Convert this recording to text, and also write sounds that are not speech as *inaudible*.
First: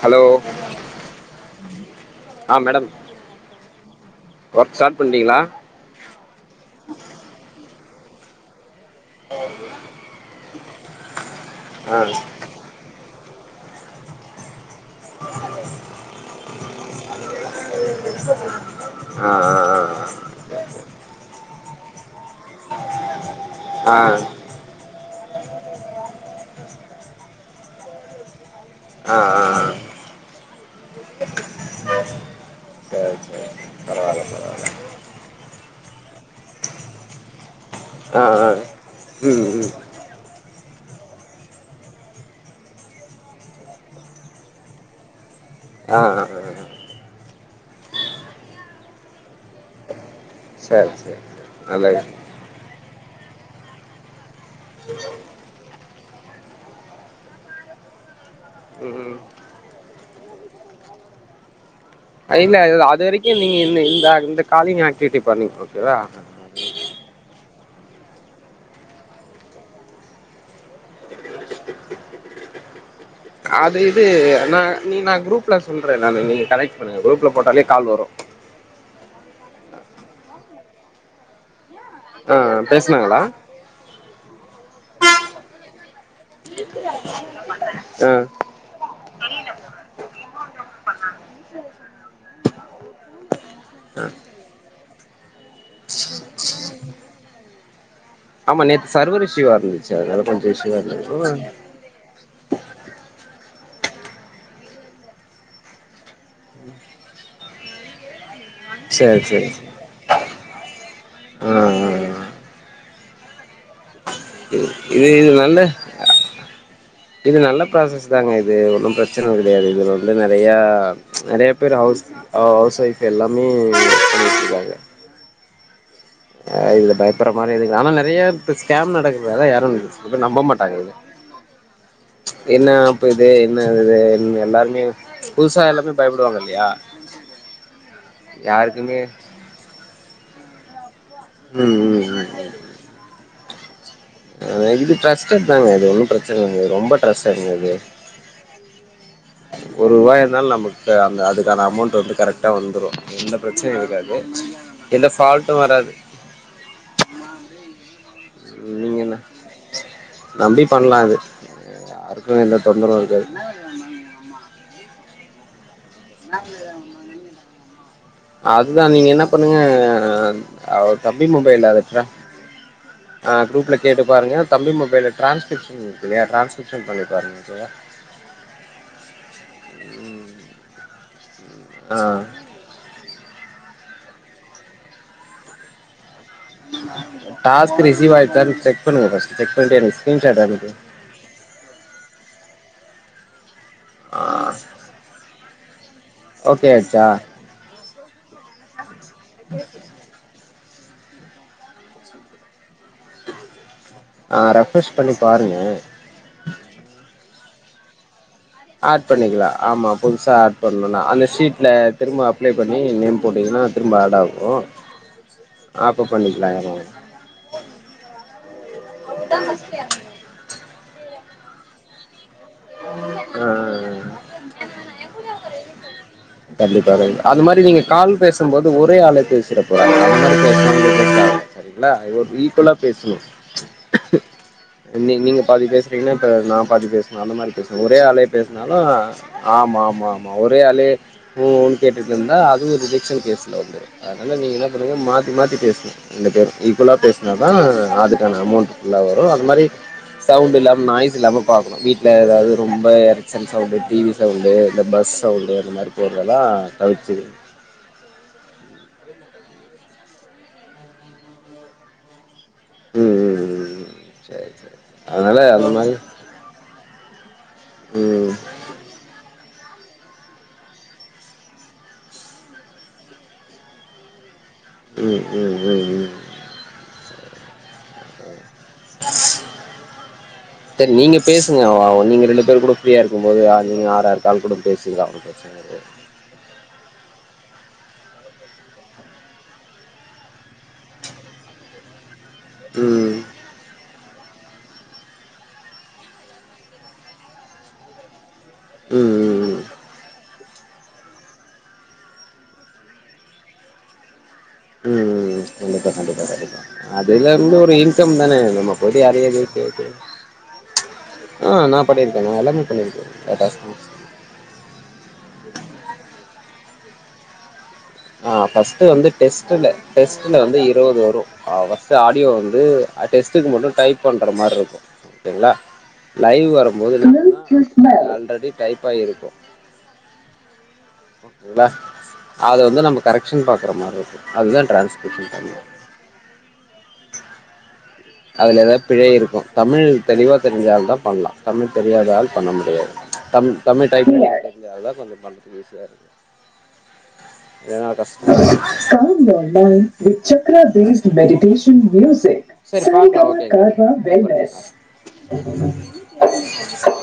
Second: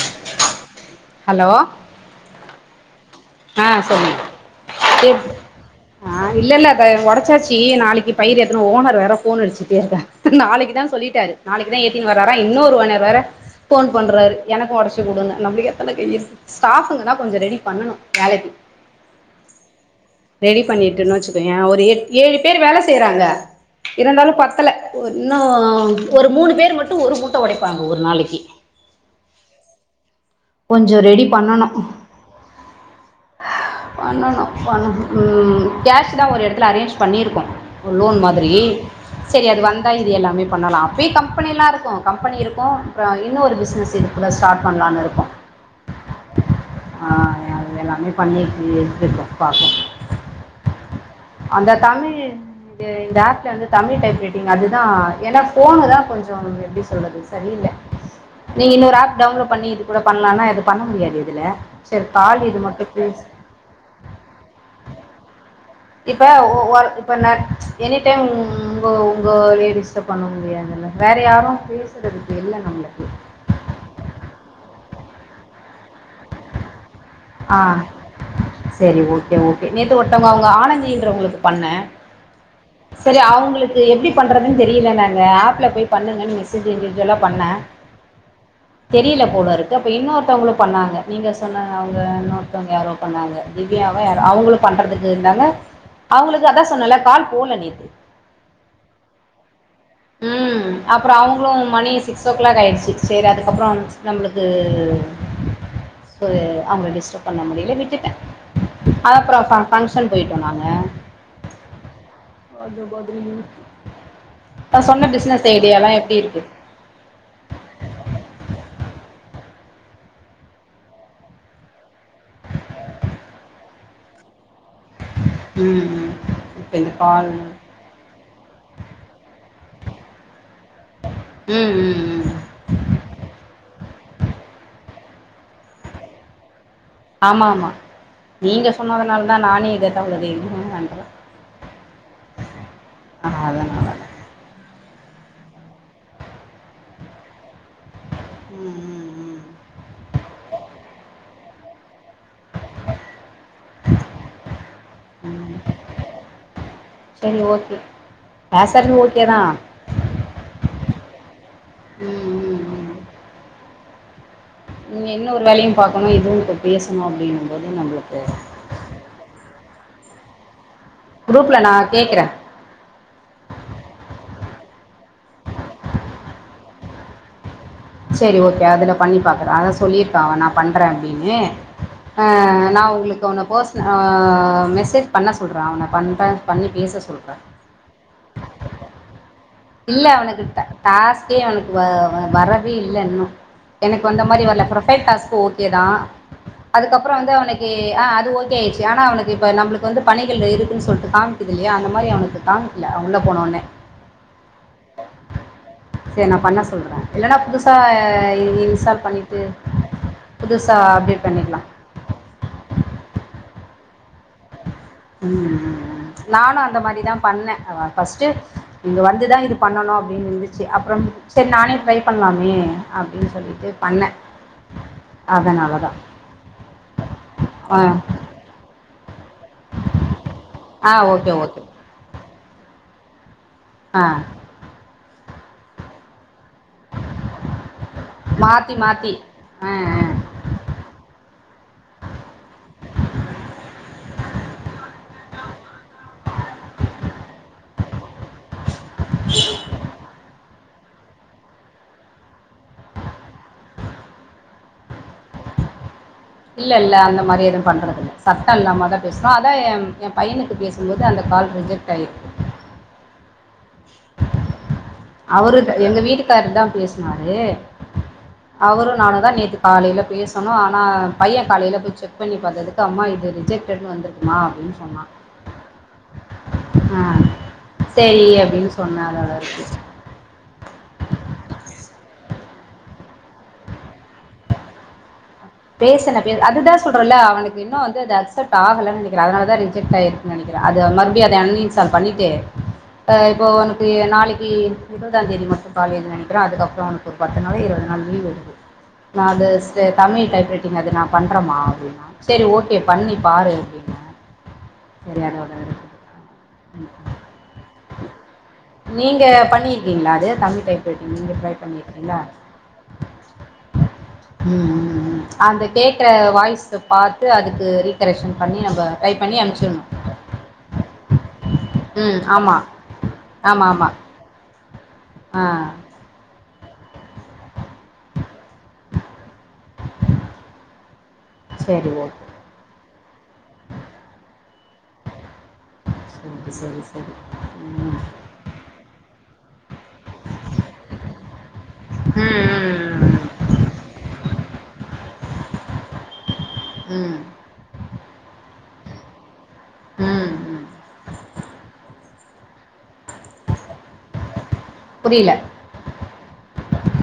hello hello ஆ madam ஆ சொல்ங்க ஒர்க் ஸ்டார்ட் எப் பண்ணிட்டீங்களா ஆ இல்லல்ல அத உடைச்சாச்சி நாளைக்கு பயிர் எத்தனும் ஓனர் வேற போன் அடிச்சுட்டேருக்க நாளைக்கு தா சொல்லிட்டாரு நாளைக்கு தா ஆ ஏத்தின் வரார இன்னொரு ஓனர் வேற போன் பண்றாரு எனக்கு உட ச்சி கொடுங்கடனு நம்மளுக்கே எத்தன கை இருக்கு ஸ்டாப்ங்கன்னா கொஞ்ச ரெடி பண்ணணு வேலைக்கு ஆ ஆ ரெடி பண்ணிட்டுன்னு வச்சுக்கோய ஒரு ஏழு பேர் வேல செய்யறாங்க ஆ ஆ இருந்தாலும் பத்தல இன்னு ஒரு மூணு பேர் மட்டு ஒரு மூட்ட உடப்பாங்க ஒரு நாளைக்கு ஆ ஆ கொஞ்ச ரெடி பண்ணணு சரி சரி பரவாயில்ல பண்ணணு பரவாயில்ல பண்ண கேஸு தா ஒரு இடத்துல அரேஞ்ச் பண்ணியிருக்கோ லோன் ஆ மாதிரி ஆ ம் சரி அது ம் வந்து இது எல்லாமே பண்ணலா அப்பயே கம்பெனியல்லா இருக்கும் கம்பெனி இருக்கும் அப்பற இன்னொ ஒரு பிசினஸ் இது உள்ள ஸ்டார்ட் பண்ணலானு இருக்கோ ஆ ஆ ஆ அது எல்லாமே பண்ணி இருக்கு எச்சிருக்கே பாப்போ சரி சரி அந்த நல்ல தம்பி விஷயம் இந்த ஆப் வந்து தமிழ் டைப் ரைட்டிங் அதுதா ஏன்னா ஃபோனு தா கொஞ்ச எப்டி சொல்றது சரியில்ல நீங்க இன்னொரு ம் ம் ஆப் டவுன்லோட் பண்ணி இது கூட பண்ணலாம்னா இது பண்ண முடியாது இதுல சரி கால் இது மட்டு பே நீங்க இந்த இந்த இந்த காலிங் ஆக்டிவிட்டி பண்ணீங்க இப்ப ஓர் இப்போ ந எனி டைம் உங்க உங்க லேடிஸ்ட பண்ண முடியாதுல்ல வேற யாரும் ப்ளீஸ் இருக்கு இல்ல நம்மளுக்கு அது இது நா நீ நா குரூப்ல சொல்ற நானு நீங்க கனெக்ட் பண்ணுங்க குரூப்ல ஆ போட்டாலே கால் வரு சரி ஓகே ஓகே நேத்து ஒருத்தவங்க அவங்க ஆனந்தின்றவங்களுக்கு பண்ண ஆ பேசுனாங்களா சரி அவங்களுக்கு இது எப்டி பண்ணுறதுன்னு தெரியல நாங்க ஆப்ல போய் பண்ணுக்கன்னு மெசேஜ் இண்டிஜிவுலா பண்ண அ தெரியல போலருக்கு அப்ப இன்னொருத்தவங்களும் பண்ணாங்க நீங்க சொன்ன அவங்க இன்னொருதவங்க யாரோ பண்ணாங்க திவ்யாவ யாரோ அவங்களு பண்றதுக்கு இருந்தாங்க அவங்களுக்கு அதா சொன்னல கால் போல நேத்து ஆமா நேத்து சர்வர் இசுவா இருந்து ம் அப்பற அவங்களு மணி சிஸ் சிக்ஸ் ஓ கிளாக் ஆகிடுச்சு சேரி அதுக்கப்பற நம்மளுக்கு செரி அவுங்கள டிஸ்டர்ப் பண்ண முடியில விட்டுட்ட அது சரி அப்றோ ஃப் ஃபங்க்ஷன் போய்ட்டோ நாங்க அ அ அ அது *unintelligible* நா இது சொன்ன இது பிஸ்னஸ் நல்ல ஐடியாலா எப்டி இருக்கு இது நல்ல ப்ராசஸ் தாங்க இது ஒன்னு ப்ரச்சன கிடையாது இது வந்து நெறைய நெறைய பேர் ஹவுஸ் ஆ ஹவுஸ் வைஃப் எல்லாமே பண்ணிக்கிட்டு இருக்காங்க ம் ம் அ இப்ப இந்த இதுல கால் பயப்புற மாரி ம் எதுல ஆனா நறையா இப்ப ஸ்கேம் நடக்குது அதா யாரு நம்ப மாட்டாங்க இது ம் ம் ம் என்ன ஆப்பு இது என்னது இது என் எல்லாருமே புதுசா எல்லாமே பயப்படுவாங்க இல்லையா ஆமா ஆமா நீங்க யாருக்குமே சொன்னதுனால தா நானே இத *inaudible* தைரியமா பண்றே ம் ம் ஆ அ தானா ஆ இது ட்ரஸ்டட் தாங்க அது ஒன்னு ப்ரச்சன இல்ல ரொம்ப ட்ரஸ்டடுங்க இது ம் ம் ஒரு வாய இருந்தாலு நம்முக்கு அந்த அதுக்கான அமௌண்ட் வந்து கரெக்டா வந்துரு எந்த ப்ரச்சனையு இருக்காது எந்த ஃபால்ட்டு வராது செரி ஓகே பேசறது நீங்க என்ன ஓகேதா நம்பி பண்லா இது ம் யாருக்கு எந்த ம் ம் தொந்தரவு இருக்காது நீங்க இன்னொரு வேலையு பாக்கணு இதுவு இப்ப பேசணு அப்டிகுபோது நம்ளுக்கு இதா நீங்க என்னா பண்ணுங்க ஆ ஆ ஆ அவர் தம்பி குரூப்பில் மொபைல அத நான் ட்ரா கேட்குறேன் அ க்ரூப்ல கேட்டு பாருங்க தம்பி மொபைல்ல ட்ரான்ஸ்க்ரிப்ஷன் இருக்குல்லையா ட்ரான்ஸ்க்ரிப்ஷன் பண்ணி பாருங்க ஓகேவா செரி ஓகே அதுல பண்ணி பாக்குறா அதா சொல்லிர்ப்பா அவ நா பண்ற அப்டின்னு ஆ நா உங்களுக்கு அவன பர்ஸ்னு ஆ மெசேஜ் பண்ண சொல்றா அவன பண்ற டாஸ்க் ரிசீவ் ஆய்ட்டான் செக் பண்ணுங்க ஃபஸ் இல்ல அவனுக்குட்ட டாஸ் கே அவனுக்கு வ வ வரவே இல்ல இன்னு எனக் ஆ வந்த மாரி வர்ல ப்ரொஃபைல் டாஸ்க் ஓக் கே தா ஓகே ஆயிடுச்சா அதுக்கப்றோ வந்து அவனைக் கே ஆ அது ஓகே ஆய்ர்ச்சு ஆனா அவனுக்கு இப்ப நம்ளுக்கு வந்து பணிகள் இருக்குன் சொல்ட்டு காம்க்குது இல்லையா அந்த மாரி அவ்னுக்கு காமி கில்ல அவ் உள்ள போனவுனே ஆ ரெஃப்ரெஷ் பண்ணி பாருங்க இத நா பண்ண சொல்ற இல்லன்னா புதுசா அ ஆட் பண்ணிக்கலா ஆமா புதுசா ஆட் பண்ணுனா அப்டேட் அந்த பண்ணிக்கலாம் ஷீட்ல திரும்ப அப்ளை பண்ணி நேம் போட்டிங்ன்னா திரும்ப ஆட் ஆகு ம் ம் ம் அப்ப பண்ணிக்கலா நானு ஆமா அந்த மாரிதா பண்ணே அவ ஃபர்ஸ்ட்டு இங்க வந்துதா இது பண்ணணு அப்டின் இருந்துச்சு அப்றோ செரி நானே ட்ரை பண்லாமே அப்டின்னு ஆ சொல்லிட்டு பண்ண அதனாலதா கண்டிப்பாக அந்தமாரி நீங்க கால் பேசும்போது ஒரே ஆளுக் பேசுற *inaudible* ஆ ஓகே ஓகே ங்களா இது ஓர் ஈக்குல்லா பேஸ்ணு ஆ நீங் நீங்க பாதி பேசுறீங்னா இப்ப நா பாதி பேசணு அந்தமா பேஸ்னு ஒரே ஆளே மாத்தி பேஸ்னாலு மாத்தி ஆ ஆம் ஆம் ஆ ஆம் மா ஒரே ஆளே ஊ ஊன் கேட்டிட்ருந்தா அதுவு ரிஜெக்ஷன் கேஸ்ல வந்துரு அதால நீங்க என்ன பண்ணீங்க மாத்தி மாத்தி பேஸ்னு இந்த பேர் ஈக்வலா பேஸ்னாதா அதுக்கான அமௌண்ட் நல்லா வரு அது மாரி சவுண்ட் இல்லாம் நாய்ஸ் இல்லாம பாக்கணு வீட்ல ஏதாவ்து ரொம்ப எரச்சன் சவுன்டு டி வி சவுன்டு இந்த பஸ் சவுன்டு அந்த மாரி தெர்லலா இல்ல இல்ல அந்த மாரி எதும் பண்றதுக்குல்ல ச சத்த இல்லாமதா பேஸ்ரோ அதா எம் எ பையனுக்கு பேசும்போது அந்த கால் ரிஜெக்ட் அய்ரு ம் ம் ம் ம் சரி சரி அதனால அவருத் அந்த மாரி எங்க வீட்டுக்காருதா பேசுனாரு ம் அவரு நானு தா நேத்து காலைல பேசனோ ஆனா பைய காலைல போய் செக் பண்ணி பாத்தது கம்மா இது ரிஜெக்டட்னு வந்துருக்குமா அப்டின் உம் உம் உம் உம் ஆ சேரி அப்டின் சொன்னாங்கருந்துச்சி தரி நீங்க பேசுங்க ஆ ஆ நீங்க ரெண்டு பேர் கூட ஃப்ரீயா இருக்கும்போது ஆர்னி ஆறாற் கால் கூட பேசுவிங்கா பேஸ்சன பேர் அதுதா சொல்றல்ல அவனுக்கு இன்னு வந்து அத அக்சப்ட் ஆகலன் நெனைக்கற அதனாலதா ரிஜெக்ட் ஆயிருக்கு நெனைக்கிற அது மறுபடியு அது அண்இன் சால் பண்ணிட்டு ம் இப்போ உனக்கு நாளைக் விபதாம் தேதி மட்டும் காலேஜ் நெனைக்கல அதுக்கப்புறம் அவனுக்கு ஒரு பத்து நாளோ இருவது நாள் லீவ் வருது உம் அதர்ஸ் த தமிழ் டைப்ரைட்டிங் அது நா பண்றமா அப்டின்னா சரி ஓகே பண்ணி பாரு அப்டின்ன ம் கண்டிப்பா கண்டிப்பா கண்டிப்பா அதுல இருந்து ஒரு இன்கம் தான நமக் போடி நீங்க அறைய பண்ணிருக்கீங்ளா அது தமிழ் டைப்ரைட்டிங் நீங்க ஆ ட்ரை நா பண்ணிருக்கீங்ளா பண்ணியிருக்கேன் நா எல்லாமே பண்ணியிருக்கேன் *unintelligible* ம் ம் ம் அந்த கேட்கற வாய்ஸ் பாத்து அதுக்கு ஆ ரீகரெக்ஷன் பண்ணி நம்ம ஃபர்ஸ்ட்டு வந்து டைப் பண்ணி டெஸ்ட்டுல அனுப்ச்சிடணும் டெஸ்ட்டுல வந்து இருவது வரும் ஃபர்ஸ்ட்டு ம் ஆடியோல ஆமா வந்து அ டெஸ்ட்டுக்கு ஆமா மட்டும் ஆமா டைப் பண்ற மாரி இருக்கும் ஆ ஓகேங்களா லைவ் வரும்போது ஆல்ரெடி டைப் ஆகிருக்கும் ஓகேங்களா சரி ஓகே அத வந்து நம்ம கரெக்க்ஷன் பாக்குற மாரி இருக்கும் அதுதான் டரான்ஸ்கிரிப்ஷன் பண் சரி சரி உம் அதுல ஏதாது பிழை இருக்கும் தமிழ் தெளிவா தெரிஞ்சால்தா பண்ணு தமிழ் தெரியாதாள் பண்ண முடியாது ம் ம் தமிழ் தமிழ் டைப்பிங் தெரிஞ்சாதான் கொஞ்சோ பண்ணத்துக்கு ஈஸியா இருக்கும் ம் ஏனா காஷ்ட ம் ம் சக்கரா ம் தே மெடிட்டேஷன் மியூசிக் சரி பார்க்கலாம்ங்க புரியல ஓகே